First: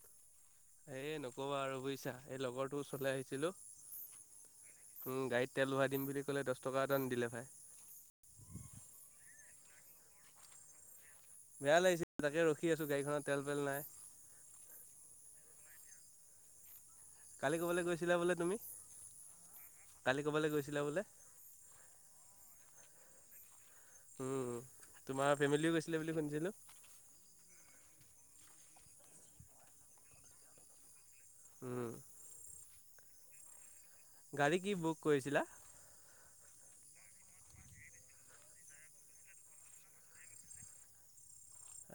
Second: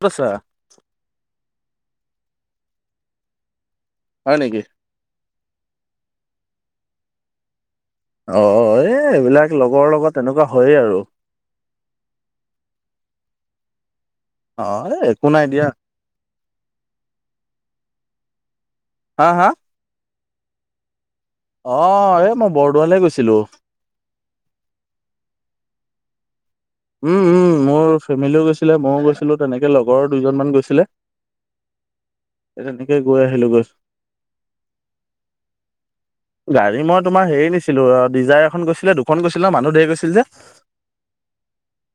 ক'ত আছা? এই নক'বা আৰু বুজিছা। এই লগৰটো ওচৰলে আহিছিলো। হয় নেকি। উম্, গাড়ীত তেল ভৰাই দিম বুলি ক'লে। দহ টকা এটা নিদিলে ভাই। অ', এই এইবিলাক লগৰ লগত তেনেকুৱা হয়য়েই আৰু। বেয়া লাগিছে, তাকে ৰখি আছো। গাড়ীখনত তেল চেল নাই। অ', এ একো নাই দিয়া। কালি ক'বালৈ গৈছিলা বোলে তুমি? হা হা। কালি ক'বালৈ গৈছিলা বোলে। অ', এ মই বৰদোৱালে গৈছিলো। উম্, তোমাৰ ফেমেলিও গৈছিলে বুলি শুনিছিলো। উম', উম', মোৰ ফেমেলিও গৈছিলে। ময়ো গৈছিলোঁ, তেনেকে লগৰৰ দুজন মান গৈছিলে। উম্। এ তেনেকে গৈ আহিলোঁ গৈ। গাড়ী কি বুক কৰিছিলা। গাড়ী মই তোমাৰ হেৰি নিছিলো। অ' ডিজাৰ এখন গৈছিলে, দুখন গৈছিলে ন। মানুহ ধেৰ গৈছিল যে।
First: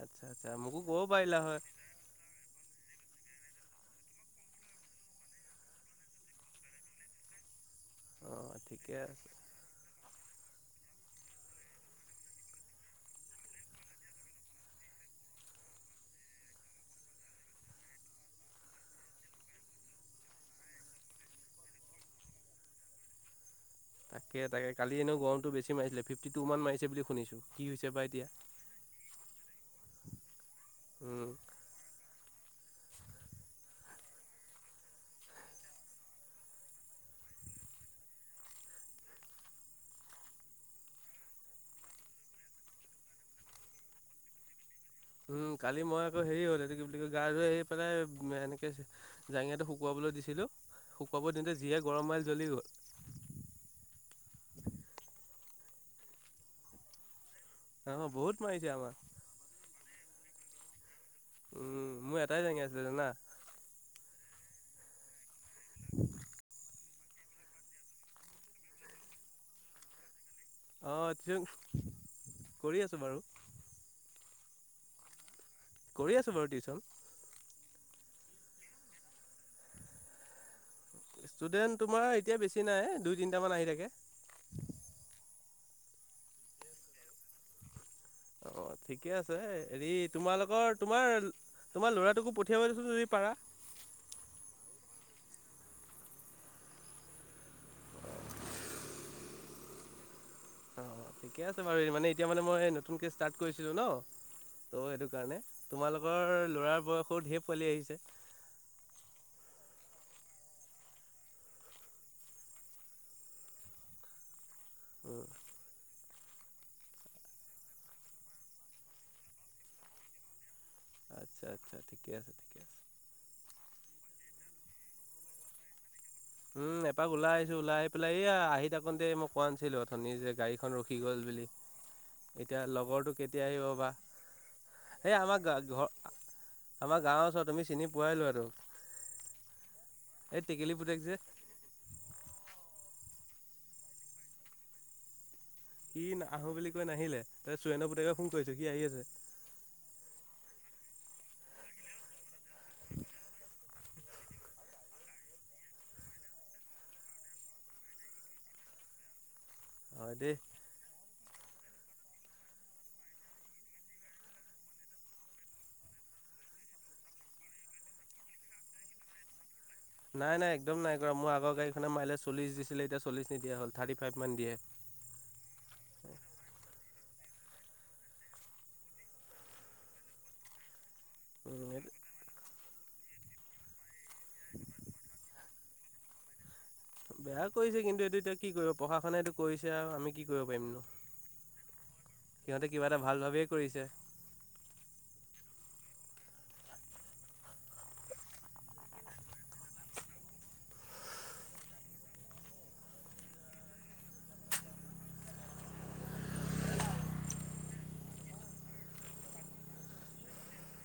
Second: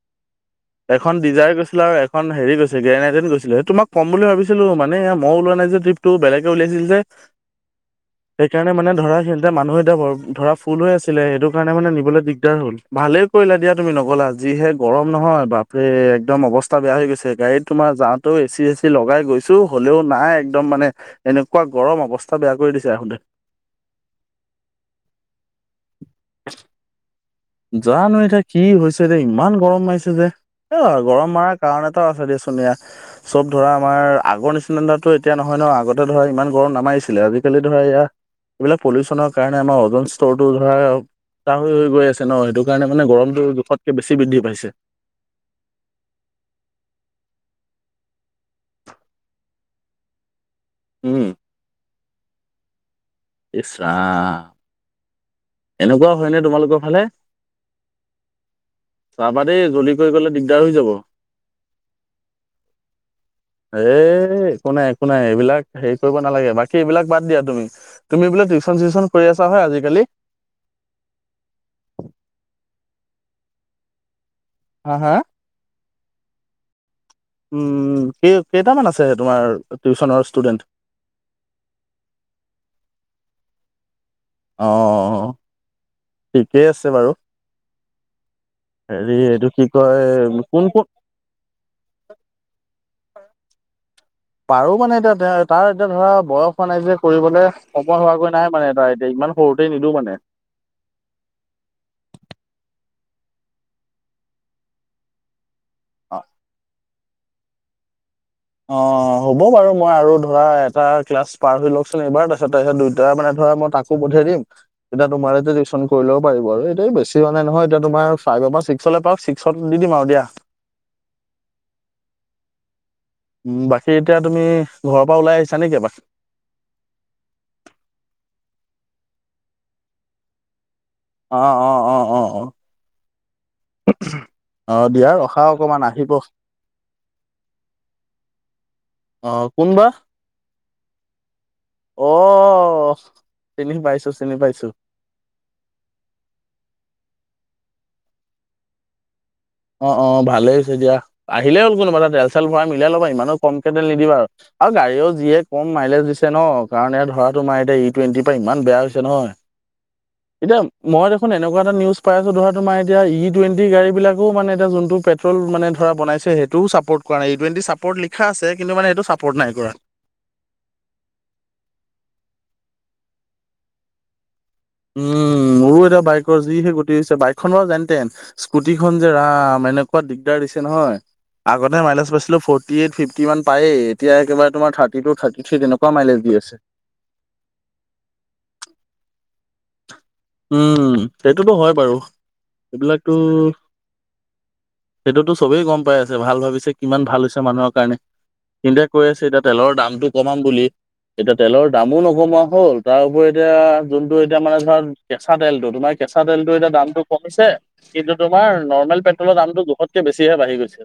আচ্ছা। আচ্ছা মোকো ক'ব এখন পাৰিলা ডিজাৰ হয় গৈছিল। আৰু এখন হেৰি গৈছিল গেৰেনা গৈছিলে, সেই তোমাক ক'ম বুলি ভাবিছিলোঁ। মানে মই ওলোৱা নাই যে ট্ৰিপটো, বেলেগে উলিয়াইছিলে যে। অঁ সেইকাৰণে মানে ঠিকে ধৰা, আছে সিহঁতে মানুহ এতিয়া বৰ ধৰা ফুল হৈ আছিলে, সেইটো কাৰণে মানে নিবলৈ দিগদাৰ হ'ল। ভালেই কৰিলা দিয়া তুমি নগ'লা, যিহে গৰম নহয়। বাপৰে, একদম অৱস্থা বেয়া হৈ গৈছে। গাড়ীত তোমাৰ যাওঁতেও এ চি চেচি লগাই গৈছো, হ'লেও নাই। একদম মানে, এনেকুৱা গৰম। অৱস্থা বেয়া কৰি দিছে আহোতে। তাকে তাকে, কালি এনেও গৰমটো বেছি মাৰিছিলে। ফিফটি টু মান মাৰিছে বুলি শুনিছোঁ। কি হৈছে বা জানো এতিয়া। কি হৈছে এতিয়া ইমান গৰম মাৰিছে যে এ উম। গৰম মৰাৰ কাৰণেতো আছে চব ধৰা আমাৰ আগৰ চেণ্ডাৰো এতিয়া নহয় ন আগতে ধৰা ইমান গৰম নামাৰিছিলে। আজিকালি ধৰা এযথয়া এইবিলাক পলিউচনৰ কাৰণে আমাৰ ওজন স্তৰটো ধৰা। পাহ হৈ গৈ আছে ন সেইটো কাৰণে মানে গৰমটো জোখতকে বেছি বৃদ্ধি পাইছে। উম কালি মই আকৌ হেৰি হ'ল এইটো কি বুলি কয় গা ধ আহৰি পেলাই এনেকে জাঙাটো শুকুৱাবলৈ দিছিলো। উম, শুকুৱাবৰ দিনতে যিয়ে গৰম মাৰ জ্বলি গ'ল। ইছ ৰাম। এনেকুৱা হয় ন তোমালোকৰ ফালে। অ', বহুত মায়ছে আমাৰ। চাবা দেই জ্বলি কৰি গলে দিগদাৰ হৈ যাব। উম', মোৰ এটাই জাঙিয়া আছে জানা এ একো নাই একো নাই এইবিলাক হেৰি কৰিব নালাগে বাকী এইবিলাক বাদ দিয়া তুমি তুমি বোলে টিউচন চিউচন কৰি আছা হয়। আজিকালি। অ' টিউচন কৰি আছোঁ বাৰু। হা হা। কৰি আছো বাৰু টিউচন। উম কেই কেইটামান আছে তোমাৰ টিউচনৰ ষ্টুডেণ্ট। ষ্টুডেন্ট তোমাৰ এতিয়া বেছি নাই দুই তিনটা মান আহি থাকে। অ', ঠিকেই আছে বাৰু। অ', ঠিকে হেৰি আছে এইটো কি হেৰি কয় কোন তোমালোকৰ কোন তোমাৰ তোমাৰ লৰাটোকো পঠিয়াবা চোন যদি পাৰা। পাৰো মানে এতিয়া তাৰ এতিয়া ধৰা বয়স হোৱা নাই যে কৰিবলৈ সময় হোৱাকৈ নাই মানে এাৰ এতিয়া। ইমান সৰুতে নিদো মানে অ ঠিকে আছে বাৰু মানে এতিয়া মানে মই নতুনকে ষ্টাৰ্ট কৰিছিলো ন ত' সেইটো কাৰণে তোমালোকৰ ল'ৰাৰ বয়সো ঢেৰ পোৱালি আহিছে অ হ'ব বাৰু মই আৰু ধৰা এটা ক্লাছ পাৰ হৈ লওকচোন এইবাৰ তাৰপিছত তাৰপিছত দুইটা মানে মই তাকো পঠিয়াই দিম তেতিয়া উম, তোমাৰ টিউচন কৰি ল পাৰিব আৰু এটাই বেছি মানে নহয় এতিয়া তোমাৰ ফাইভৰ ছিক্সলে প ছিক্সত দিম আৰু দিয়া আচ্ছা আচ্ছা ঠিকে আছে ঠিকে আছে উম বাকী এতিয়া তুমি ঘৰৰ পৰা ওলাই আহিছা নেকি উম এপাক ওলাই আহিছো ওলাই আহি পেলাই এয়া আহি থাকোতে মই কোৱা নাছিলো অথনি যে গাড়ী খন ৰখি গ'ল অ বুলি অ অ অ অ এতিয়া লগৰটো কেতিয়া আহিব বা অ দিয়া এই আমাৰ ৰখা অকমান ঘৰ আহিব অ আমাৰ গাঁৱৰ ওচৰত তুমি চিনি পোৱাই লৰাটোক অ কোনবা এই টেকেলী পুতেক যে অ অ চিনি পাইছো চিনি পাইছো সি আহো বুলি কৈ নাহিলে তই চোৰেণৰ পুতেকে ফোন কৰিছে সি আহি আছে অ অ ভালেই হৈছে দিয়া আহিলেই হ'ল কোনোবা এ তেল চেল ভৰাই মিলাই ল'বা ইমানো কমকে তেল নিদিবা আৰু আৰু গাড়ীও যিয়ে কম মাইলেজ দিছে ন কাৰণ এ ধৰাটো আমাৰ এতিয়া ই টুৱেণ্টিৰ পৰা ইমান বেয়া হৈছে নহয় হয় দেই এতিয়া মই দেখোন এনেকুৱা এটা নিউজ পাই আছো ধৰা তোমাৰ এতিয়া ই টুৱেণ্টি গাড়ী বিলাক মানে এতিয়া যোনটো পেট্ৰল মানে ধৰা বনাইছে সেইটোও চাপৰ্ট কৰা নাই ই টুৱেন্টি চাপৰ্ট লিখা আছে কিন্তু মানে সেইটো চাপৰ্ট নাই কৰা নাই নাই একদম নাই কৰা মোৰ আগৰ গাড়ীখনে মাইলেজ চল্লিছ দিছিলে এতিয়া চল্লিছ নিদিয়া হল থাৰ্টি ফাইভমান দিয়ে উম মোৰো এটা বাইকৰ যি সেই গতি হৈছে বাইক খনৰ বু যেনতেন স্কুটি খন যে ৰাম এনেকুৱা দিগদাৰ দিছে নহয় উম, আগতে এইটো মাইলেজ পাইছিলো ফৰটি এইট ফিফটি ওৱান পায়ে এতিয়া তোমাৰ থাৰ্টি টু থাৰ্টি সেইদিনাৰ পৰা মাইলেজ দি আছে বেয়া কৰিছে কিন্তু এইটো এতিয়া কি কৰিব প্ৰশাসনে এইটো কৰিছে আৰু আমি কি কৰিব পাৰিমনো উম সেইটোতো হয় বাৰু সিহঁতে কিবা এটা এইবিলাকতো ভাল ভাবিয়ে কৰিছে। সেইটোতো চবেই গম পাই আছে ভাল ভাবিছে কিমান ভাল হৈছে মানুহৰ কাৰণে ইণ্ডিয়াই কৈ আছে এতিয়া তেলৰ দামটো কমাম বুলি। এতিয়া তেলৰ দামো নোকমোৱা হ'ল। তাৰ উপৰি এতিয়া যোনটো এতিয়া মানে ধৰা। কেঁচা তেলটো তোমাৰ কেঁচা তেলটো এতিয়া দামটো কমিছে। কিন্তু তোমাৰ নৰ্মেল পেট্ৰলৰ দামটো জোখতকে বেছি হে বাঢ়ি গৈছে।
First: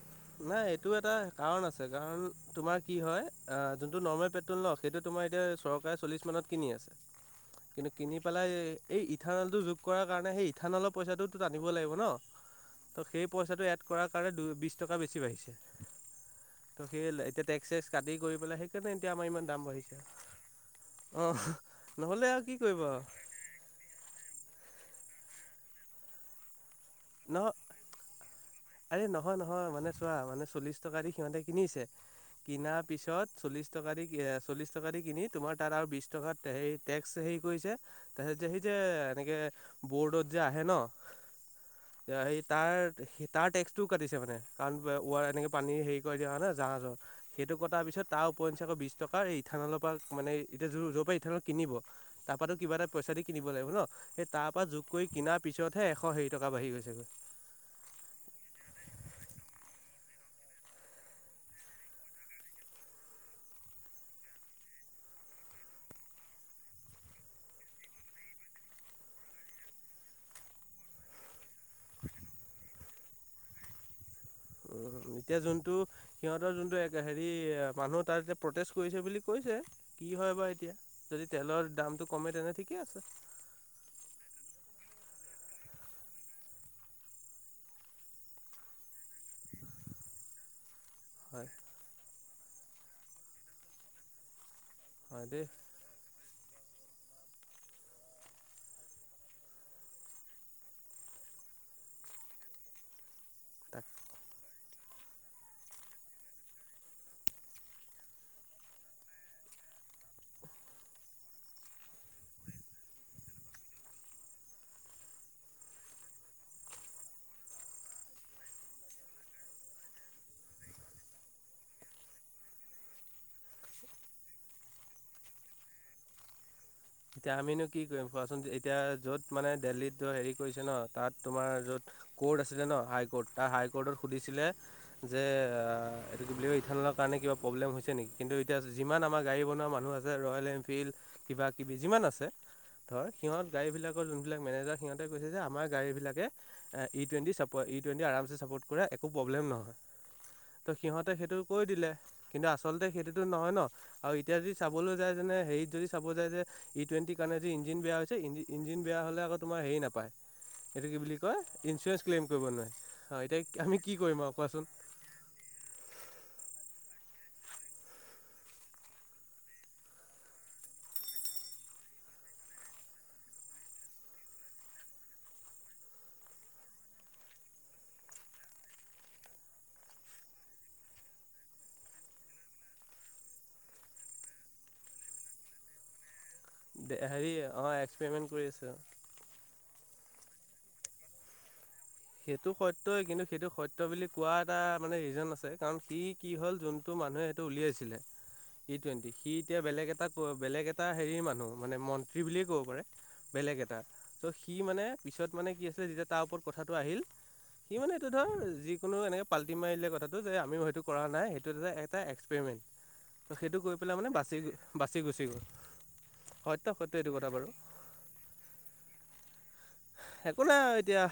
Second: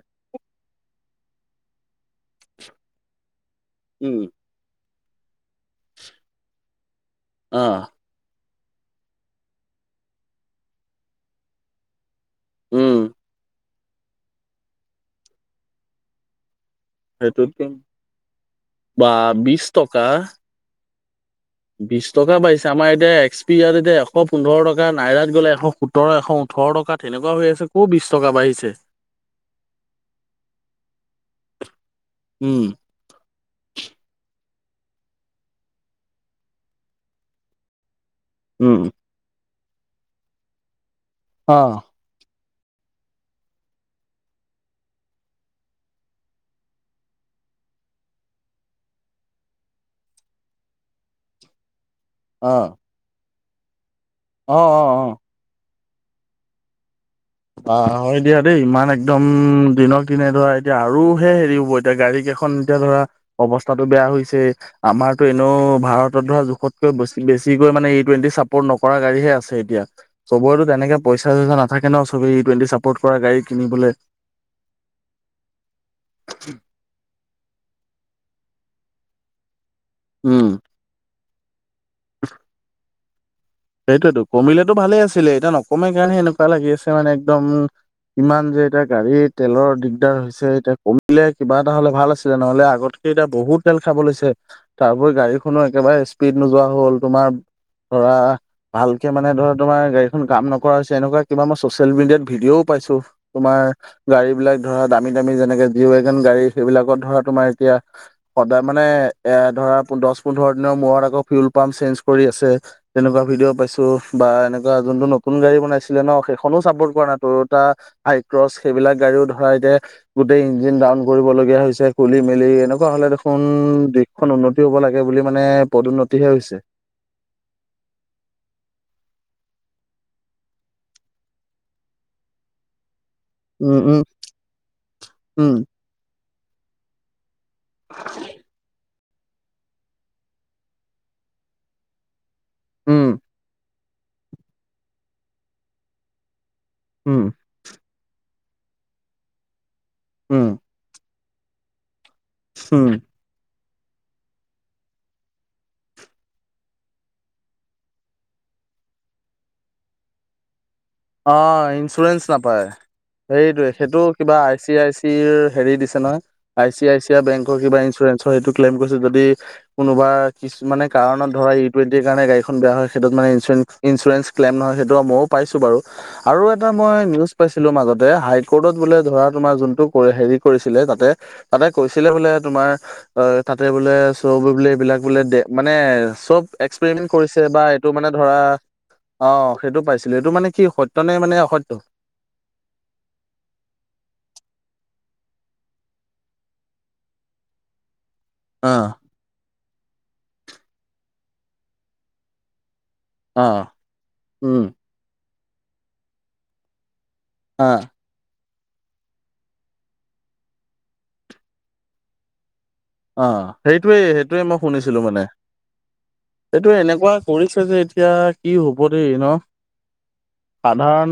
নাই এইটো এটা কাৰণ আছে, কাৰণ তোমাৰ কি হয় আহ যোনটো উম। নৰ্মেল পেট্ৰল নও সেইটোত তোমাৰ এতিয়া চৰকাৰে চল্লিছ মানত কিনি আছে, অ', কিন্তু কিনি পেলাই এই ইথানলটো যোগ কৰাৰ কাৰণে সেই ইথানলৰ পইচাটো টানিব লাগিব ন উম, টো সেই পইচাটো এড কৰাৰ কাৰণে বিশ টকা বেছি বাঢ়িছে। ত' সেই এতিয়া সেইটোত টেক্স চেক্স কাটি কৰি পেলাই সেইকাৰণে বা এতিয়া আমাৰ ইমান বিশ দাম বাঢ়িছে। টকা অঁ বিশ নহ'লে টকা আৰু কি বাঢ়িছে, কৰিব আমাৰ আৰু এতিয়া এক্স পি ইয়াত এতিয়া এশ পোন্ধৰ টকা নাইৰাত গ'লে এশ সোতৰ এশ ওঠৰ টকা তেনেকুৱা হৈ নহ আছে কো বিশ টকা। বাঢ়িছে। আৰে নহয় নহয় মানে চোৱা মানে চল্লিশ টকা দি সিহঁতে কিনিছে উম, কিনাৰ পিছত চল্লিশ টকা দি চল্লিছ টকা দি কিনি তোমাৰ তাত আৰু বিশ টকাত হেৰি টেক্স হেৰি কৰিছে তাৰপিছত যে সি যে উম, এনেকে বৰ্ডত যে আহে ন অ', তেতিয়া সি তাৰ তাৰ টেক্সটোও কাটিছে মানে কাৰণ ৱাৰ এনেকৈ পানী হেৰি কৰা দিয়া হয় ন জাহাজৰ সেই। এইটো কটাৰ পিছত তাৰ উপৰঞ্চী আকৌ বিশ টকা এই ইথানলৰ পৰা মানে এতিয়া যৰ পৰা ইথানলত কিনিব। তাৰপাতো কিবা অ', এটা পইচা দি কিনিব লাগিব ন সেই তাৰ অ', পৰা যোগ অ', কৰি অ'। কিনাৰ পিছতহে এশ হেৰি টকা বাঢ়ি গৈছেগৈ। অ' হয় দিয়া দেই ইমান একদম দিনক দিনে ধৰা এতিয়া আৰু হে হেৰি হ'ব এতিয়া গাড়ী। খন এতিয়া ধৰা অৱস্থাতটো বেয়া হৈছে, আমাৰতো এনেও ভাৰতত ধৰা জোখতকৈ বস্তু বেছিকৈ মানে, ই টুৱেন্টি চাপৰ্ট নকৰা গাড়ীহে আছে এতিয়া। চবৰেতো তেনেকে পইচা চইচা নাথাকে ন'। তুমি ই টুৱেন্টি চাপৰ্ট কৰা গাড়ী কিনিবলৈ উম, এতিয়া যোনটো সিহঁতৰ যোনটো, হেৰি মানুহ তাত প্ৰটেষ্ট কৰিছে বুলি কৈছে। কি হয় উম বা এতিয়া। যদি তেলৰ দামটো কমে তেনে ঠিকে আছে। সেইটোৱেইটো। কমিলেতো ভালে আছিলে। এতিয়া নকমে কাৰণেহে, এনেকুৱা লাগি আছে মানে। একদম কিমান যে, এতিয়া গাড়ী তেলৰ দিগদাৰ হৈছে। এতিয়া কমি কিলে হয়, কিবা এটা হ'লে ভাল আছিলে। নহ'লে আগতকে এতিয়া বহুত তেল খাব লৈছে। তাৰপৰি হয় দেই গাড়ীখনো একেবাৰে স্পীড নোযোৱা হ'ল। তোমাৰ ধৰা ভালকে মানে ধৰ, তোমাৰ গাড়ীখন কাম নকৰা হৈছে। এনেকুৱা কিবা মই চচিয়েল মেডিয়াত ভিডিঅ'ও পাইছো। তোমাৰ তাক গাড়ী বিলাক ধৰা দামী দামী যেনেকে জি ৱেগন গাড়ী। সেইবিলাকত ধৰা তোমাৰ এতিয়া সদায় মানে এ' ধ ধৰা দচ পোন্ধৰ দিনৰ মূৰত আকৌ ফিউল পাম্প চেঞ্জ কৰি আছে। তেনেকুৱা ভিডিঅ' পাইছো। বা এনেকুৱা যোনটো নতুন গাড়ী বনাইছিলে ন'। সেইখনো চাপৰ্ট কৰা নাই। তোৰ তাৰ আই ক্ৰচ, সেইবিলাক গাড়ীও ধৰা, এতিয়া গোটেই ইঞ্জিন ডাউন কৰিবলগীয়া হৈছে। খুলি মেলি এনেকুৱা হ'লে দেখোন কোন দেশখন উন্নতি হ'ব লাগে বুলি মানে পদোন্নতিহে হৈছে। এতিয়া আমিনো কি কৰিম কোৱাচোন। এতিয়া য'ত মানে দেল্লীত হেৰি কৰিছে ন', তাত তোমাৰ য'ত বৰ্ড আছে জান ন। High court. তাৰ হাই উম ক'ৰ্টত উম সুধিছিলে যে, এইটো কি বুলি কই, ইথান'লৰ কাৰণে কিবা প্ৰব্লেম হৈছে নেকি? কিন্তু এতিয়া যিমান আমাৰ গাড়ী বনোৱা মানুহ আছে, ৰয়েল এনফিল্ড কিবা কিবি যিমান আছে। ধৰ, উম সিহঁত গাড়ীবিলাকৰ যোনবিলাক মেনেজাৰ সিহঁতে কৈছে যে, আমাৰ গাড়ীবিলাকে এ', ই উম উম টুৱেণ্টি চাপৰ্ট, ই টুৱেণ্টি আৰামছে চাপৰ্ট কৰে একো প্ৰব্লেম নহয়। উম ত', সিহঁত ত, সেইটো কৈ দিলে। কিন্তু আচলতে উম সেইটোতো নহয় ন। আৰু এতিয়া যদি চাবলৈ যায়, যেনে হেৰিত যদি চাব যায় যে ই টুৱেণ্টিৰ কাৰণে যে ইঞ্জিন বেয়া হৈছে। ইঞ্জিন বেয়া হ'লে, আকৌ তোমাৰ হেৰি নাপায়। এইটো কি বুলি কয় অ' ইঞ্চুৰেঞ্চ ক্লেইম কৰিব নাপায়। নোৱাৰে অঁ এতিয়া সেইটোৱেই। আমি কি সেইটো কৰিম আৰু কিবা আই কোৱাচোন চি আই চি হেৰি দিছে নহয়। আই চি আই চি এতিয়া বেংকৰ কিবা ইঞ্চুৰেঞ্চৰ সেইটো ক্লেইম কৰিছে যদি, কোনোবা কিছুমানে কাৰণত ধৰ, ই টুৱেন্টি কাৰণে গাড়ীখন বেয়া হয়, সেইটো মানে ইঞ্চুঞ্চে ইঞ্চুৰেঞ্চ ক্লেম নহয়। সেইটো ময়ো পাইছো বাৰু। আৰু এটা মই নিউজ পাইছিলো মাজতে, হাই কৰ্টত বোলে ধৰা, তোমাৰ যোনটো হেৰি কৰিছিলে। তাতে, তাতে কৈছিলে বোলে তোমাৰ, অ, তাতে বোলে চব বোলে, এইবিলাক বোলে দে মানে চব এক্সপেৰিমেন হেৰি কৰিছে। বা অঁ এইটো মানে এক্সপেৰিমেণ্ট ধৰা, কৰি আছে অঁ। অ, সেইটো পাইছিলো। এইটো মানে সি সত্য নে মানে অসত্য। সেইটো সত্যই। কিন্তু সেইটো সত্য বুলি কোৱা এটা মানে ৰিজন আছে। কাৰণ সি কি হ'ল যোনটো মানুহে এইটো উলিয়াইছিলে। অ ই টুৱেণ্টি। সি এতিয়া বেলেগ এটা ক' বেলেগ এটা হেৰি মানুহ। মানে মন্ত্ৰী বুলিয়ে ক'ব পাৰে। অ বেলেগ এটা। ত', সি উম মানে, পিছত মানে, কি আছিলে, যেতিয়া তাৰ ওপৰত কথাটো আহিল। সি অ', মানে এইটো ধৰ যিকোনো এনেকে পাল্টি মাৰিলে কথাটো যে, আমি সেইটো কৰা নাই। সেইটো এটা এক্সপেৰিমেণ্ট। অ, ত' সেইটো কৰি পেলাই সেইটোৱেই। মানে বাচি সেইটোৱেই মই বাচি শুনিছিলো মানে। গুচি গ'ল সত্য এইটো সত্য এনেকুৱা কথা বাৰু কৰিছে যে, এতিয়া কি হ'ব দেই ন'। একো নাই এতিয়া। সাধাৰণ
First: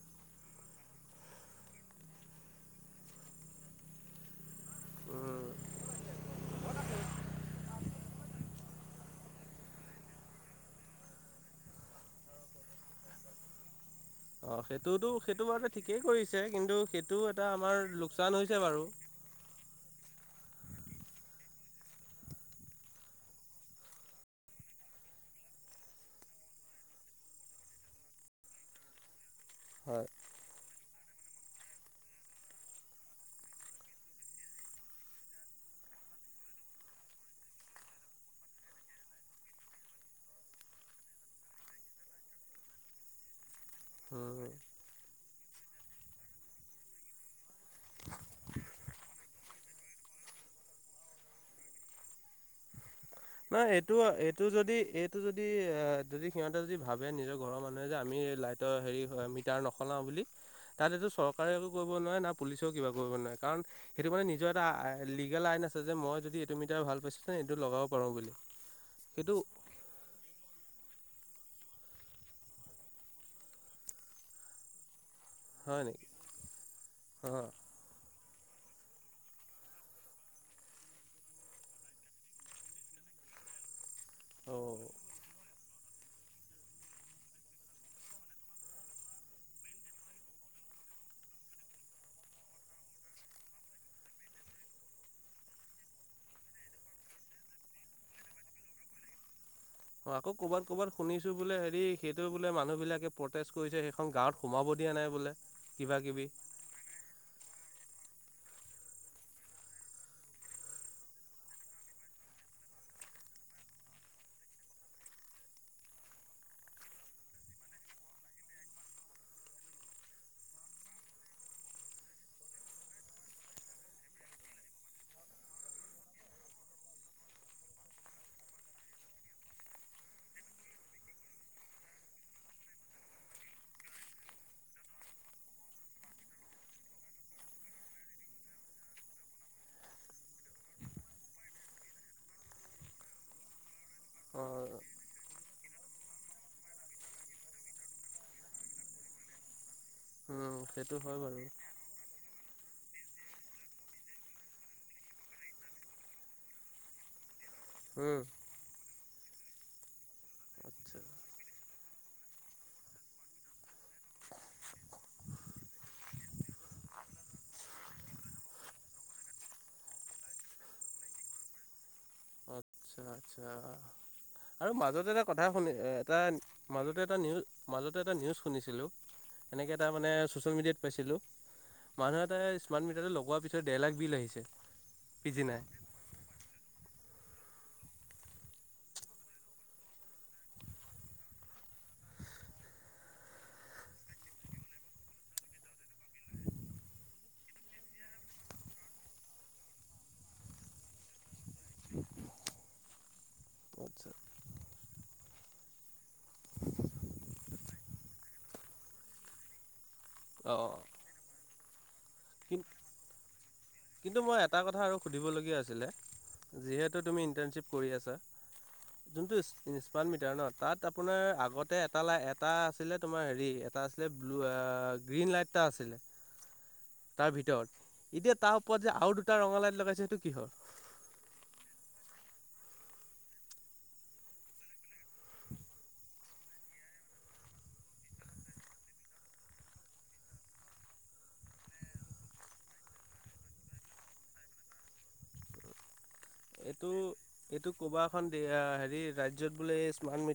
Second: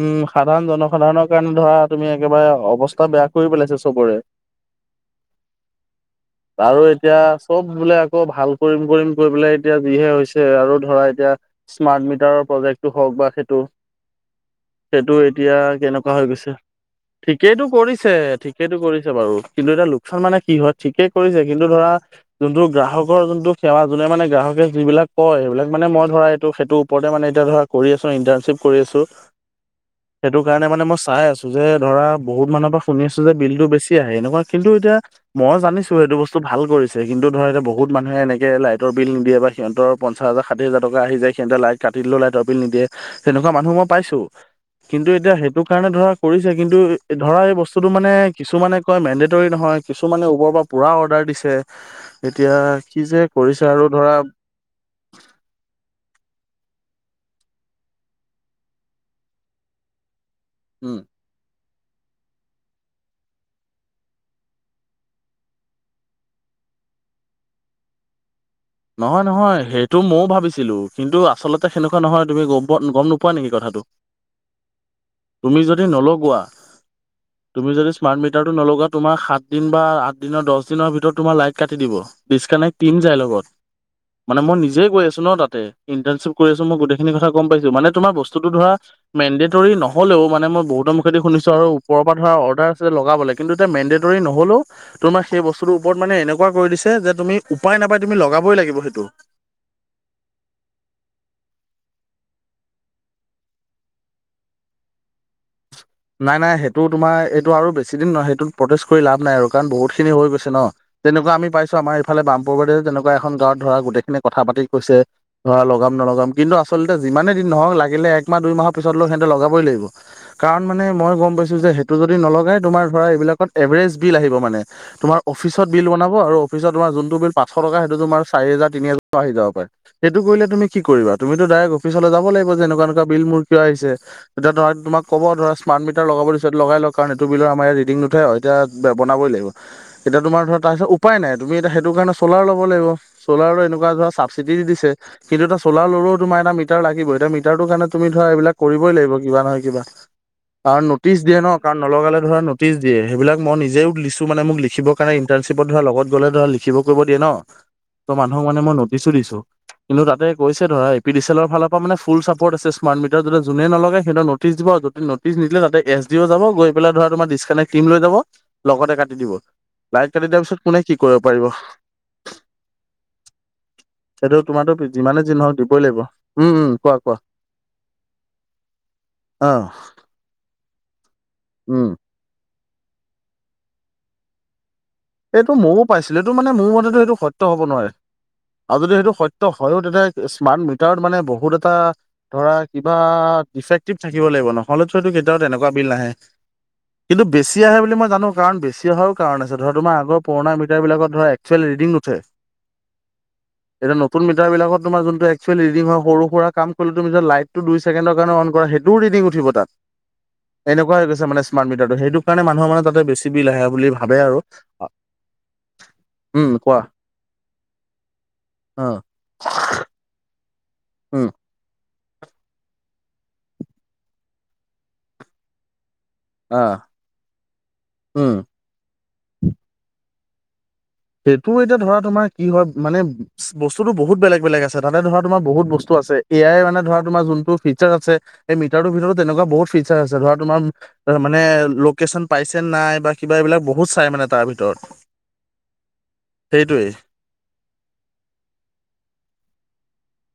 উম, সাধাৰণ জনসাধাৰণৰ কাৰণে ধৰা তুমি একেবাৰে অৱস্থা বেয়া কৰি পেলাইছে চবৰে। উম। আৰু এতিয়া চব বোলে, আকৌ ভাল কৰিম কৰিম কৰি পেলাই এতিয়া যিহে হৈছে। আৰু ধৰা এতিয়া স্মাৰ্ট মিটাৰৰ প্ৰজেক্টটো হওঁক বা সেইটো অ, সেইটোতো সেইটো এতিয়া বাৰু ঠিকেই কেনেকুৱা হৈ কৰিছে। গৈছে। কিন্তু সেইটোও এটা ঠিকেইটো আমাৰ কৰিছে লোকচান হৈছে ঠিকেইটো বাৰু। কৰিছে কিন্তু এটা লোকচান মানে কি হয় ঠিকে কৰিছে। কিন্তু ধৰা যোনটো গ্ৰাহকৰ যোনটো সেৱা, যোনে মানে গ্ৰাহকে যিবিলাক কয় সেইবিলাক মানে, মই ধৰা এইটো, সেইটোৰ ওপৰতে মানে এতিয়া ধৰা কৰি আছো। ইণ্টাৰনচিপ কৰি আছো। হয় সেইটো কাৰণে মানে মই চাই আছো। যে ধৰা বহুত মানুহৰ পৰা শুনি আছো যে বিলতটো বেছি আহে এনেকুৱা কিন্তু এতিয়া মই জানিছো, সেইটো বস্তু ভাল কৰিছে। কিন্তু ধৰা এতিয়া বহুত মানুহে এনেকে লাইটৰ বিল নিদিয়ে বা সিহঁতৰ পঞ্চায়ত ষাঠ হাজাৰ টকা আহ যায়। সিহঁতে লাইট কাটিলো লাইটৰ বিল নিদিয়ে সনেকুৱা মানুহ মই পাইছো। উম কিন্তু এতিয়া সেইটো কাৰণে ধৰা কৰিছে, কিন্তু ধৰা এই বস্তুটো মানে কিছুমানে কয় মেণ্ডেটৰী নহয় কি টো, মানে বৰৰ পৰা পূৰা অৰ্ডাৰ দিছে এতিয়া কি যে কৰিছে নাই আৰু এইটো, ধৰা এইটো যদি এইটো যদি, যদি সিহঁতে যদি ভাবে নিজৰ ঘৰৰ মানুহে যে আমি লাইটৰ হেৰি মিটাৰ নসলাওঁ বুলি তাত উম এইটো চৰকাৰে নোৱাৰে না, পুলিচও কিবা কৰিব নোৱাৰে কাৰণ সেইটো মানে নিজৰ এটা লিগ আইন আছে যে মই য, এইটো ম ভাল পাইছিল ন, এইটো লগাব। পাৰোঁ বুলি নহয়, সেইটো নহয়, সেইটো ময়ও ভাবিছিলো। কিন্তু আচলতে সেনেকুৱা নহয় তুমি গ, গম নোপোৱা নেকি কথাটো। তুমি হয় যদি নেকি নলোৱা অঁ তুমি যদি স্মাৰ্ট মিট নলগা তোমাৰ সাত দিন বা আঠ দিনৰ, দহ দিনৰ ভিতৰত তোমাৰ লাইট কাটি দিব ডিচকানেক্ট ম, যায় লগত। মানে মই নিজে অঁ গৈ আছো ন, তাতে। ইণ্টাৰশিপ কৰি আছো। মই গোেইখিনি কথা কম পাইছো মানে তোম ব্ততটো ধৰা মেণ্ডেটৰৰি নহলেও মান মই বহুত মুেদি শুনিছো আৰু ওৰ পৰা ধৰা অৰ্ডাৰ আছে, লগাবলৈ কিন্তু এ, মেডেৰিী নহ'লেও তোমাৰ সেইতু মানে এনেকুৱা কৰি দিছে যে তুমি উপায় নাপাই তুমি লগাবই লাগিব সেইটো। অ, ক'বাত, ক'বাত শুনিছো বোলে হেৰি সেইটো বোলে মানুহ বিলাকে প্ৰটেষ্ট কৰিছে সেইখন গাঁৱত সোমাব। দিয়া নাই বোলে। কিবা কিবি নাই, নাই সেইটো তোমাৰ এইটো আৰু বেছি দিন নহয়। প্ৰেষ্ট কৰি লাভ নাই আৰু কাৰণ বহুত খিনি হৈ গৈছে ন, তেনেকুৱা আমি পাইছো আমাৰফালে বামপুৰৰবাৰীৰে যেনেকুৱা এখন গাঁৱত ধৰা গোটেই খিনি কথা পাতি কৈছে ধৰা লগাম নলগাম কিন্তু আচলতে যিমানে দিন নহওক লাগিলে একমাহ দুই মাহৰ পিছত লও, সিহতে লগাবই, লাগিব কাৰণ মই গম পাইছোঁ যে মানে সেইটো যদি নলগায় তোমাৰ ধৰা এইবিলাকত এভাৰেজ বিল আহিব মানে তোমাৰ অফিচ বিল, বাব আৰু অফিত তমাৰ যোনটো বি পাঁচশ টকা সেইটো তোমাৰ চাৰ হাজাৰ, তিনি হাজাৰ আহি যাব পাৰে, সেইটো কৰিলে তুমি তুম কি কৰিবা তুমিয়ো ডাইৰেক্ অফিচলৈ যাব লাগ যেনেকুৱা এনেুৱা বি মোৰ কিয় আহ হৈছে, তেতিয়া ধৰা তোমাক ক'ব ধৰা স্মাৰ্ট মিটাৰ লগাব দি লগাই, লও কাৰণ এইটো বিলৰ আমাৰ ই, ৰিডিং নুঠে, এয়া বাবই লাগিব এতিয়া তোমাৰ ধৰা তাৰপিছত উপায় নাই তুমি এ সেইটো কাৰণে চলাৰ ল'ব লাগিব চলাৰৰ এনেকুৱা ধৰা চাবচিডি দি অঁ দিছে কিন্তু চোলা ললেও তোমাৰ এটা মিটাৰ লাগিব এতিয়া মিটাৰটোৰ কাৰণে তুমি ধৰা এইবিলাক কৰিবই লাগিবা নহয়িবা কাৰ সেইটো হয় নটিচ দিয়ে বাৰু ন কাৰণ নলগালে ধৰা নটি দিয়ে সেইবিলাক মই নিজও লিছো মান মোক লিখিব কাৰণেণ্টাৰশ্বপত ধ লগত গ'লে ধ লিখিব কৰিব দিয়ে ন ত উম, মানুহক মানে মই নটিচো দিছো কিন্তু তাতেৈছে ধৰা আচ্ছা এ পি ডিচ এলৰ ফালৰ পৰা মানে ফুল চাপৰ্টছে স্ম্ট মিটাৰ যদি যোনে নলগে সহত নটি দিব পিছ নিদিলে তাতে এছ ডি অ যাব গৈ পেলাই ধৰা তোমাৰ ডিচকানেক্ট ক্ৰীম লৈ যাব লগতে কাটি দিব লাইট কাটি দিয়াৰ পিছত পোনে কি কৰিব পাৰিব আচ্ছা আচ্ছা সেইটো আৰু তোমাৰতো মাজতে যিমানে এটা যি কথা নহওক শুনি দিবই লাগিব। এটা উম, উম, কোৱা মাজতে কোৱা এটা নিউজ মাজতে এটা নিউজ শুনিছিলোঁ অ', এনেকে এটা মানে ছ'চিয়েল মিডিয়াত পাইছিলোঁ উম, মানুহ এটা স্মাৰ্ট মিটাৰটো লগোৱাৰ পিছত ডেৰ লাখ বিল আহিছে এইটো পিছদিনাই ময়ো পাইছিলোটো মানে মোৰ মতেতো সেইটো সত্য হব নোৱাৰে আৰু যদি সেইটো সত্ হয়ও তেতিয়া স্মাৰ্ট মিটাৰত মানে বহুত এটা ধৰা কিবা ফেক্টিভ থাকিব লাগিব নহ'লেততটো কেতিয়াও এনেকুৱা বিল নাহে কিন্তু বেছি আহে বুলি মই জানো কাৰণ বেছি অহাও কাৰণ আছে ধৰ মাহ আগৰ পুৰণা মিটাৰবিলাকত ধৰা একচুৱেল ৰিডিং উঠে এতিয়া নতুন মিাৰ বিলাকত তোমাৰোনটো একুৱেল ৰিডং হয় সৰু সুৰা কাম কৰিলে তি লাইটটো দুই ছেকণ্ডৰ কাৰণে অন কৰা হয় সেইটো ৰিিনিং উঠিব তাত অঁ এনেকুৱা হৈ গৈ মানে স্মাৰ্ট মটাৰটো সেইটো কাৰণ কিন মানহ মানে তাতে বছ বিিল আহে বুলি ভাব কিন্তু মই এটা কথা আৰু সুধিবলগীয়া আছিলে উম কোৱা যিহেতু তুমি ইণ্টাৰ্ণশ্বিপ কৰি আছা অ যোনটো ই মিটাৰ ন তাত আপোনাৰ উম আগতে এটা ল এটা আছিলে তোমাৰ হেৰি এটা আছিলে ব্লু অ গ্ৰীণ লাইট এটা আছিলে আহ তাৰ ভিতৰত উম এতিয়া তাৰ ওপৰত যে আৰু দুটা ৰঙালাইট লগাইছে সেইটো কিহৰ সেইটো এতিয়া ধৰা তোমাৰ কি হয় মানে বস্তুতটো বহুত বেলেগ বেলেগ আছে তাতে ধৰা তোমাৰ বহুত বস্তু এ আই মানে ধৰা তোমাৰ যোনটো ফিচাৰ আছে এই মিটাৰটোৰ ভিতৰতো তেনেকুৱা বহুত ফিচাৰ আছে ধৰা তোমাৰ মানে লোকেশ্যন পাইছেনে নাই বা কিবা এইবিলাক বহুত চাই মানে তাৰ ভিতৰত এইটো সেইটোৱেই এইটো ক'বা এখন হেৰি ৰাজ্য়ত বোলে এই স্মাৰ্ট ম